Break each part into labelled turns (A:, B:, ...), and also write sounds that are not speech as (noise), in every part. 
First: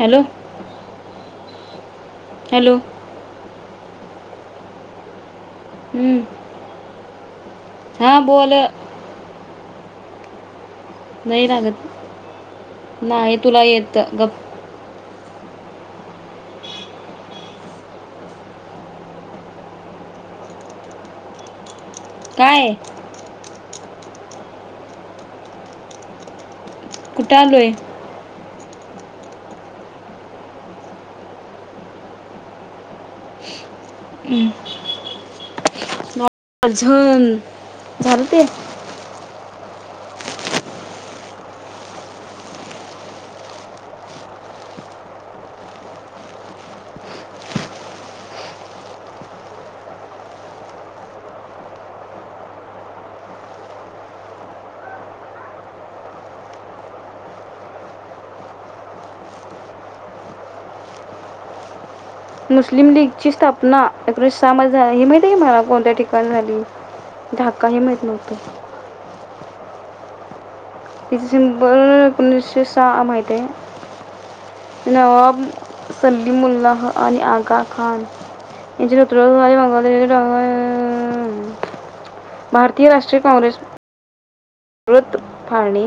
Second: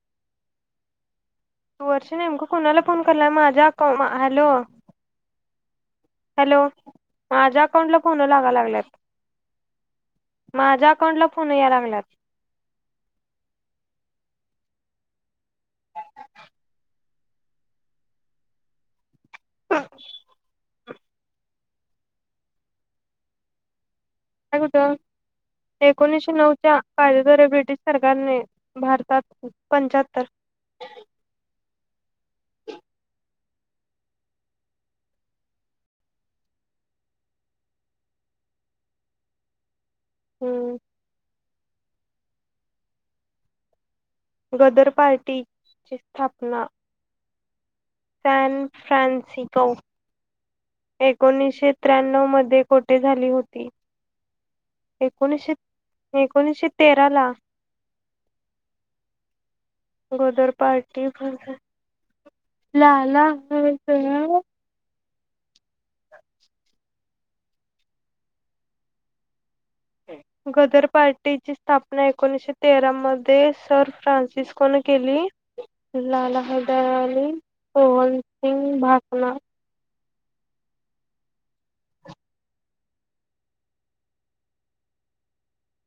A: Hello?
B: वर्षी नेमकं
A: hello
B: कोणाला फोन कराल्या माझ्या हॅलो?
A: हम्म.
B: हॅलो? माझ्या अकाउंटला
A: हा
B: फोन लागा
A: बोल
B: लागल्यात माझ्या अकाउंटला
A: नाही
B: फोन या
A: लागत
B: लागल्यात
A: ना नाही तुला येत त गप
B: (inaudible)
A: काय?
B: काय होतं ते एकोणीशे नऊ च्या
A: कुठं
B: कायद्याद्वारे
A: आलोय
B: ब्रिटिश सरकारने भारतात पंचाहत्तर
A: (unintelligible) अझून झालं ते
B: हूं गदर पार्टीची स्थापना, सॅन फ्रान्सिको एकोणीसशे त्र्यान्नव मध्ये कोठे झाली होती? एकोणीशे, एकोणीशे तेराला गदर पार्टी
A: मुस्लिम
B: लाला
A: लीगची स्थापना, (unintelligible) य मला कोणत्या ठिकाणी झाली. ढाक्का हे माहित नव्हतं.
B: (unintelligible) गदर
A: तिचे
B: पार्टीची
A: सिंबल
B: स्थापना एकोणीसशे तेरा
A: सहा माहित
B: मध्ये
A: आहे
B: सर फ्रान्सिस्कोनं केली.
A: नवाब
B: लाला
A: सलीमुल्लाह आणि
B: हदाअली,
A: आगा खान
B: पोहनसिंग
A: यांच्या
B: भापना
A: नेतृत्वाखाली मागवलेले भारतीय राष्ट्रीय काँग्रेस रत फाळणी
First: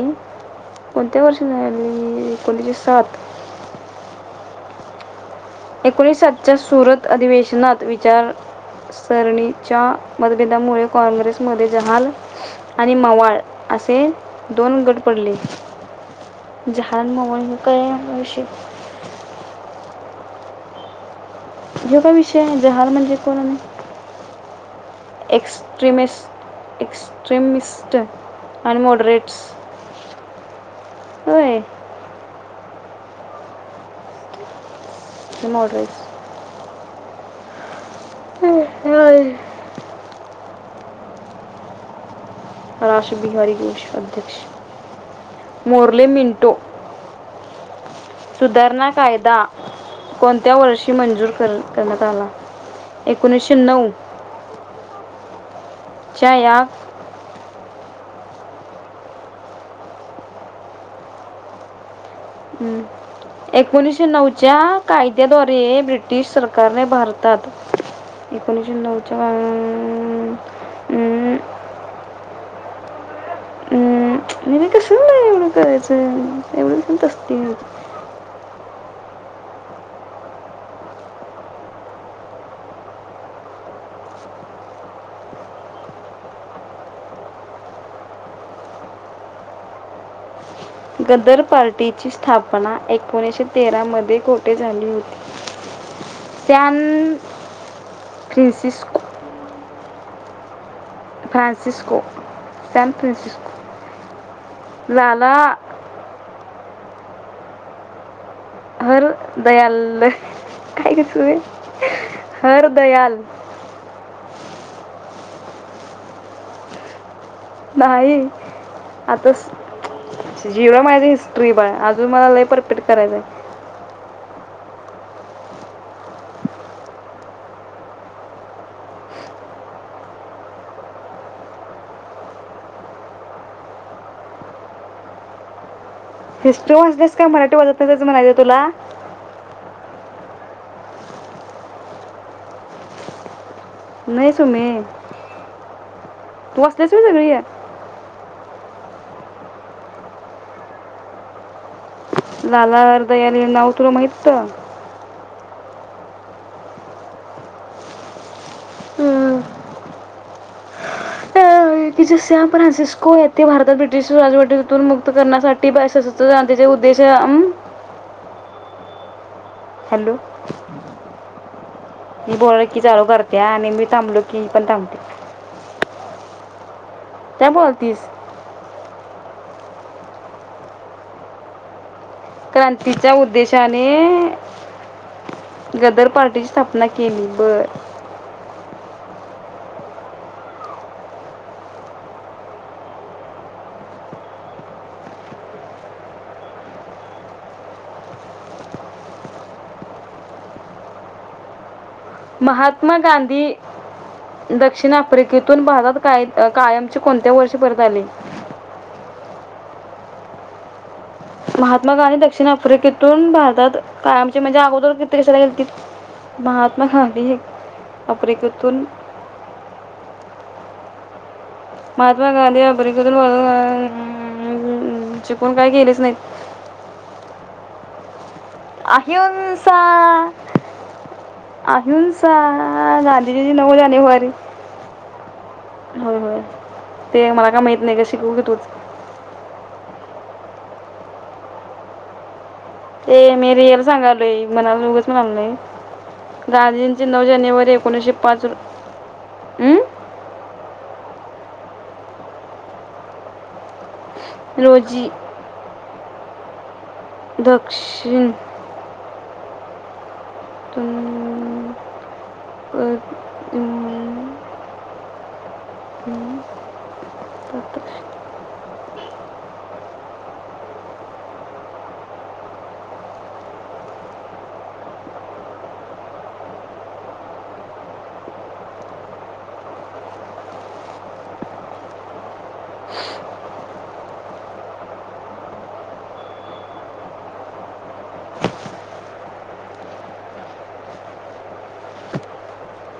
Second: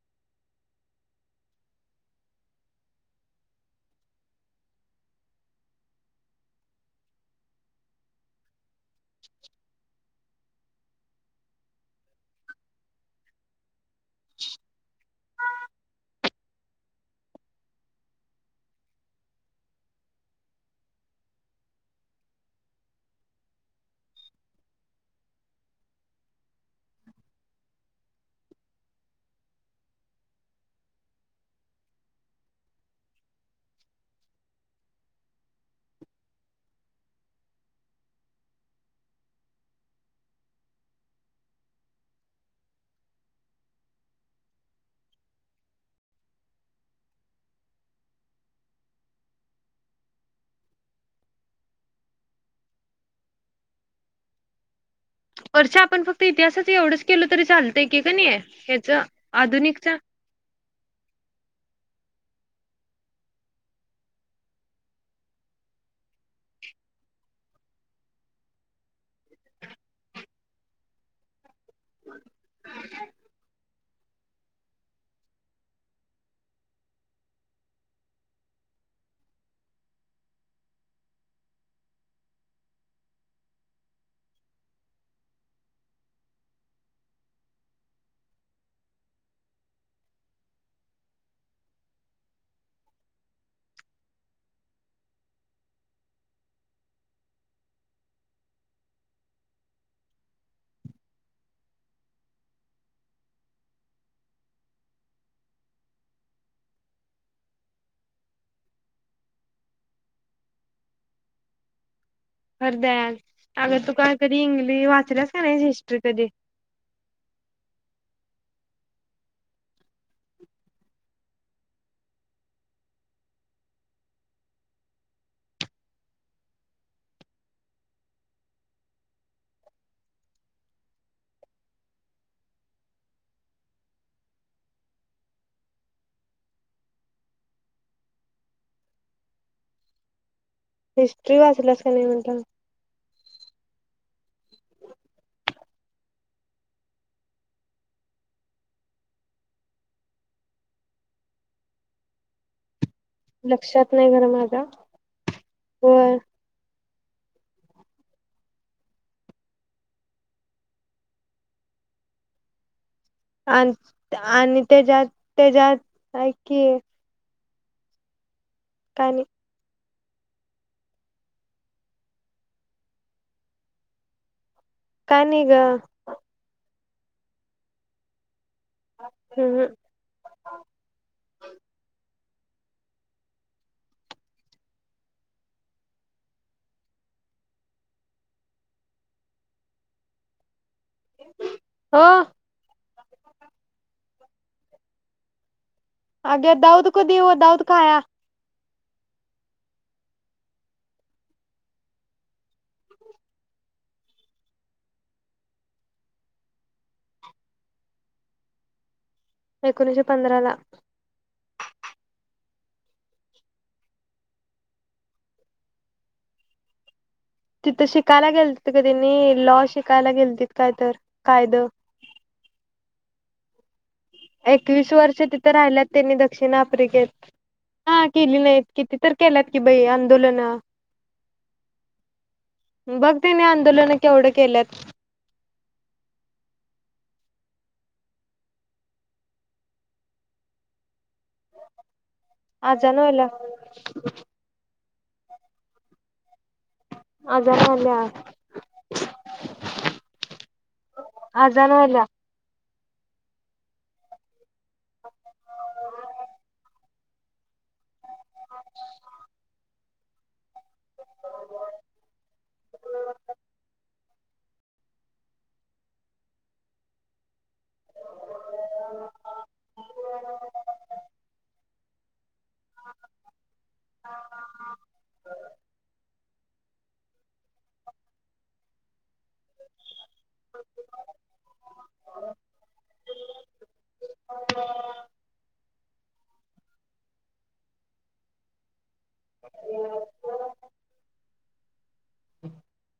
A: कोणत्या वर्षी झाली? एकोणीशे साठ एकोणीशे सातच्या सुरत अधिवेशनात विचारसरणीच्या मतभेदामुळे काँग्रेसमध्ये जहाल आणि मवाळ असे दोन गट पडले. जहाल मवाळ हे काय विषय जो काय विषय ये जहाल म्हणजे कळले एक्स्ट्ररेमिस्ट एक्स्ट्रिमिस्ट आणि मॉडरेट्स व्हय मॉडरेट (unintelligible) राशबिहारी घोष अध्यक्ष. मोरले मिंटो सुधारणा कायदा कोणत्या वर्षी मंजूर कर, करण्यात आला? एकोणीशे नऊ.
B: वरचं आपण फक्त
A: च्या या
B: इतिहासचं एवढच केलं तरी चालतंय ह्य क नये हेचं, आधुनिकचं
A: एकोणीशे नऊच्या कायद्याद्वारे ब्रिटिश सरकारने भारतात, एकोणीशे नऊच्या अं
B: (unintelligible)
A: हम् ह्यांनी कशाला एवढं एवढं करायचंय? एवढं पण कष्ट गदर पार्टीची स्थापना एकोणीशे तेरा मध्ये कोठे झाली होती. San Francisco Francisco San Francisco Lala Har Dayal काय गं सुये
B: हरदयाल अगं, तू काय कधी इंग्लीश वाचल्यास कणय हिस्ट्री कधी
A: नाही अभ्यास झिरो माझी हिस्ट्री बाळा, अजून मला लय परफेक्ट करायचंय हिस्ट्री वाचलीस का मराठी वाचत नाही, त्याचं म्हणायचं तुला
B: हिस्ट्री वाचलास (unintelligible)
A: नही सुमे तु वाचलंस व्हय सगळं हे लालालाल
B: लक्षात नाही आलं माझ्या, वर
A: अं, अरे तिची सेवा पण अशीच. कोण आहेत ते, भारतास ब्रिटिश
B: आणि
A: राजवटीतून
B: त्याच्यात
A: मुक्त करण्यासाठी
B: त्याच्यात
A: सशस्त्र
B: ऐक
A: क्रांतीचे
B: की
A: उद्देश, अं!
B: का आली
A: हॅलो, मी बोललं की चालू करते आणि मी थांबलो की पण थांबते
B: का निग
A: काय बोलतीस.
B: ठिवलं.
A: क्रांतीचा उद्देशाने गदर पार्टीची स्थापना केली बर
B: ह अगे दाऊद क देऊ दाऊद खाया
A: महात्मा गांधी दक्षिण आफ्रिकेतून भारात काय कायमचे कोणत्या वर्षी परत आले.
B: एकोणीशे पंधरा ला.
A: महात्मा गांधी दक्षिण आफ्रिकेतून भारतात कायमची म्हणजे अगोदर किती कशाला गेलतील महात्मा ह-
B: तिथं शिकायला गेलते का त्यानी लॉ शिकायला गेलते. काय तर कायदं.
A: महातमा गांधी आफ्रिकेतून (unintelligible)
B: एकवीस वर्ष तिथे
A: चुकून काय
B: राहिल्यात
A: केलेच
B: त्यांनी
A: नाहीत
B: दक्षिण आफ्रिकेत- हा केली नाहीत किती तर केल्यात कि
A: अहिंसा
B: बाई आंदोलन
A: अहिंसा
B: बघ त्याने
A: गांधीजीची नऊ
B: आंदोलन केवढ
A: जानेवारी
B: केल्यात-
A: होय होय ते मला काय माहत नाही का शिकवून घे तूच -
B: आजान
A: ते
B: व्हायल्या
A: मी रियल सांगालोय मनानं उगाच- (inaudible) गांधीजींची नऊ
B: आजान
A: जानेवारी
B: व्हायल्या
A: एकोणीसशे पाच अम् -
B: अजान (inaudible)
A: रोजी- दक्षिण- (inaudible)
B: (inaudible)
A: (inaudible)
B: (inaudible) (inaudible)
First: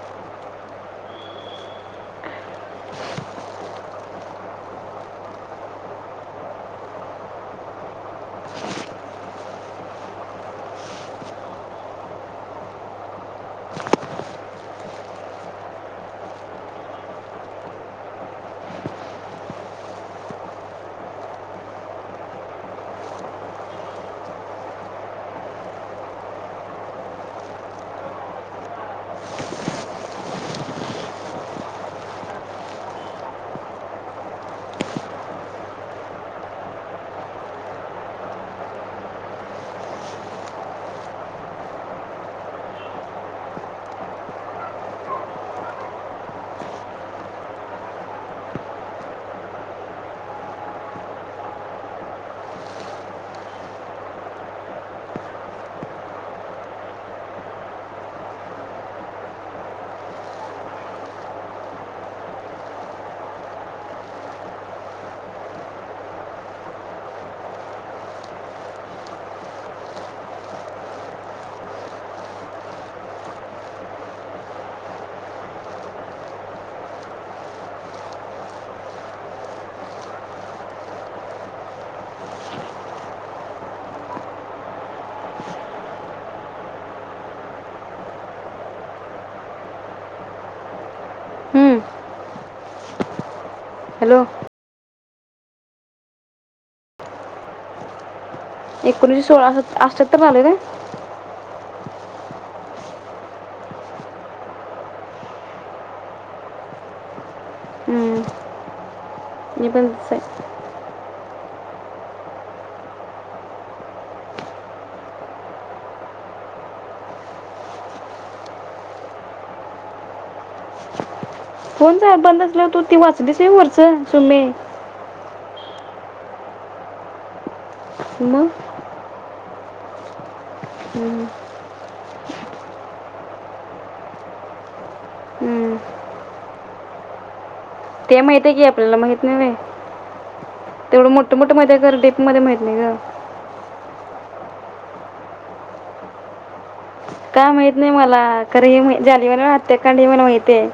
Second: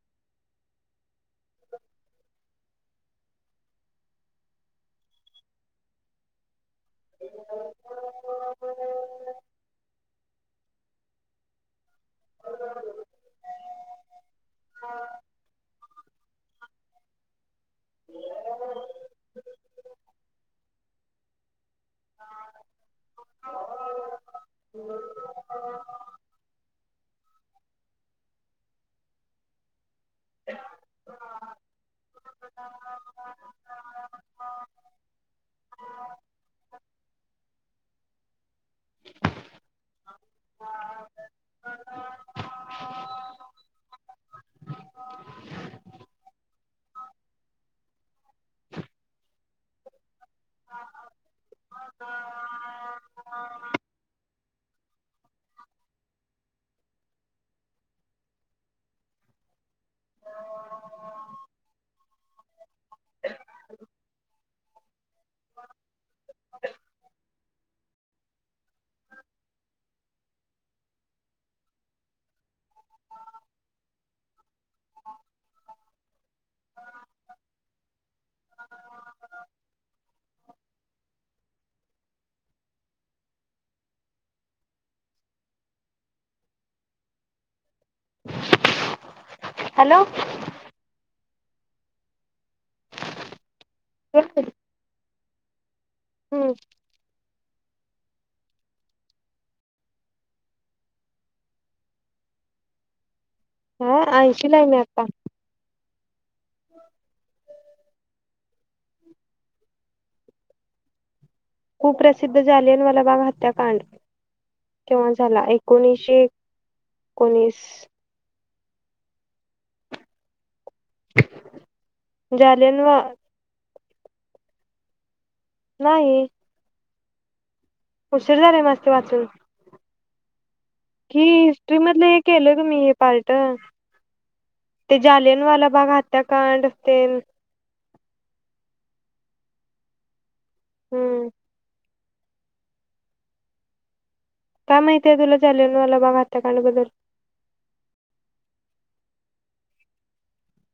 B: (inaudible) (inaudible) हॅलो.
A: हॅलो-
B: हम्म-
A: एकोणीसशे सोळा (unintelligible) आले ना-
B: हा ऐशी लाय मी आता -
A: हे (unintelligible)
B: खूप प्रसिद्ध झाले मलाबाग हत्याकांड केव्हा झाला एकोणीशे एकोणीस-
A: फोन झा बंद असल्यावर तू
B: जालियन
A: ती
B: वा
A: वाचलीसे वरच सुमे
B: नाही. उशीर
A: मग
B: झालेय मस्त वाचून. (inaudible)
A: हं,
B: नाही हे केलं मी हे पार्ट ते जालियनवाला
A: हं.
B: बाग हत्याकांड तेन-
A: ते माहित आहे की आपल्याला माहित नय व्हेय तेवढं
B: हम्म
A: मोठ मोठ मजा करदी- मला माहित नाही ग.
B: काय माहितीय, तुल जालियनवाला बाग हत्याकांड बद्दल.
A: काय माहित नाही मला, खरं हे मा जालियनवाला हत्याकांड हे मला माहित आहे.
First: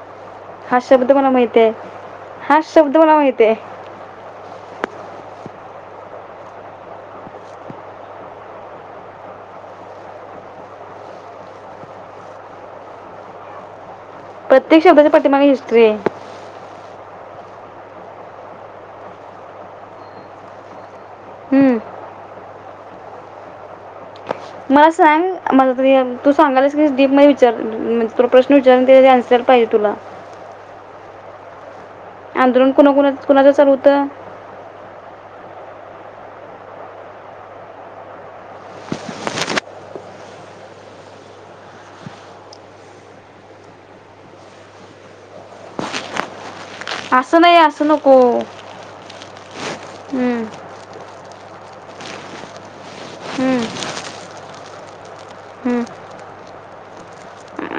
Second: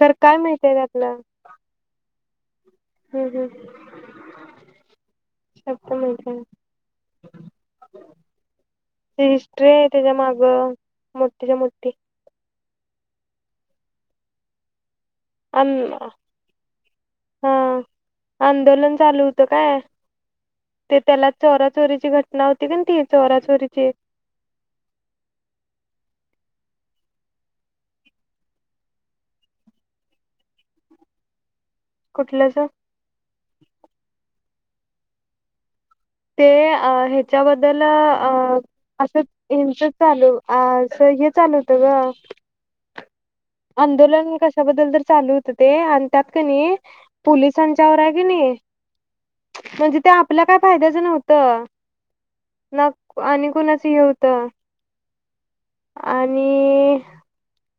B: तर काय माहितीय
A: हा शब्द
B: त्यातलं
A: मला माहितयते हा शब्द मला
B: हम्म
A: माहितयते आहे.
B: हम्म शब्द माहिती हिस्टरी आहे, त्याच्या माग मोठीच्या मोठी.
A: प्रत्यक्षा बदल. पाठीमाग हिस्टरी आय.
B: आं- हा आंदोलन चालू होतं काय, ते त्याला चोरा
A: हम्म.
B: चोरीची घटना होती का, ती चोरा चोरीची.
A: मला सांग मला म तू सांगालास की, डीप म विचारज त प्रश्न विचारना आंसर पाहिजे तुला.
B: कुठलंच
A: आंदोलन कोणाकुणा कोणाचं चालू होतं.
B: ते अ ह्याच्याबद्दल अ असं हच चालू अस हे चालू होतं, ग आंदोलन कशाबद्दल तर चालू होत, ते आणि त्यात कणी.
A: आस नाय अस
B: पोलिसांच्यावर आहे
A: नको.
B: की नाही म्हणजे ते
A: हम्म,
B: आपल्या काय फायद्या नव्हतं ना आणि
A: हम्म,
B: कोणाचं हे होत
A: हम्म.
B: आणि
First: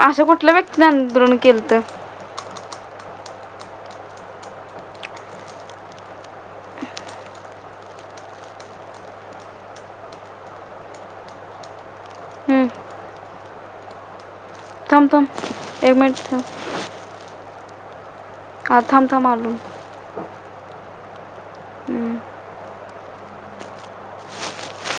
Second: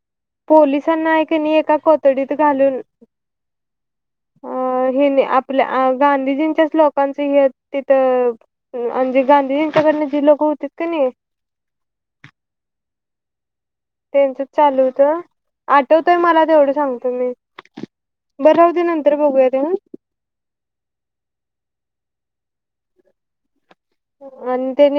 A: असं कुठल्या व्यक्तीने
B: पोलिसांना आहे
A: आंदोलन
B: कणी
A: केलं
B: एका
A: तर
B: कोथडीत घालून अ हेि ना आपल्या आ गांधीजींच्याच लोकांच हे तिथं म्हणजे, अ गांधीजींच्याकडून जी लोक होती का नाय. तेनच चालू
A: थांब
B: होतं,
A: थांब एक
B: आठवतोय
A: मिनिट थांब
B: मला तेवढं सांगतो मी. बर राहू
A: हा,
B: दे
A: थांब
B: नंतर
A: थांब
B: बघूया
A: आलो
B: ते हा.
A: हम्म.
B: आणि त्याने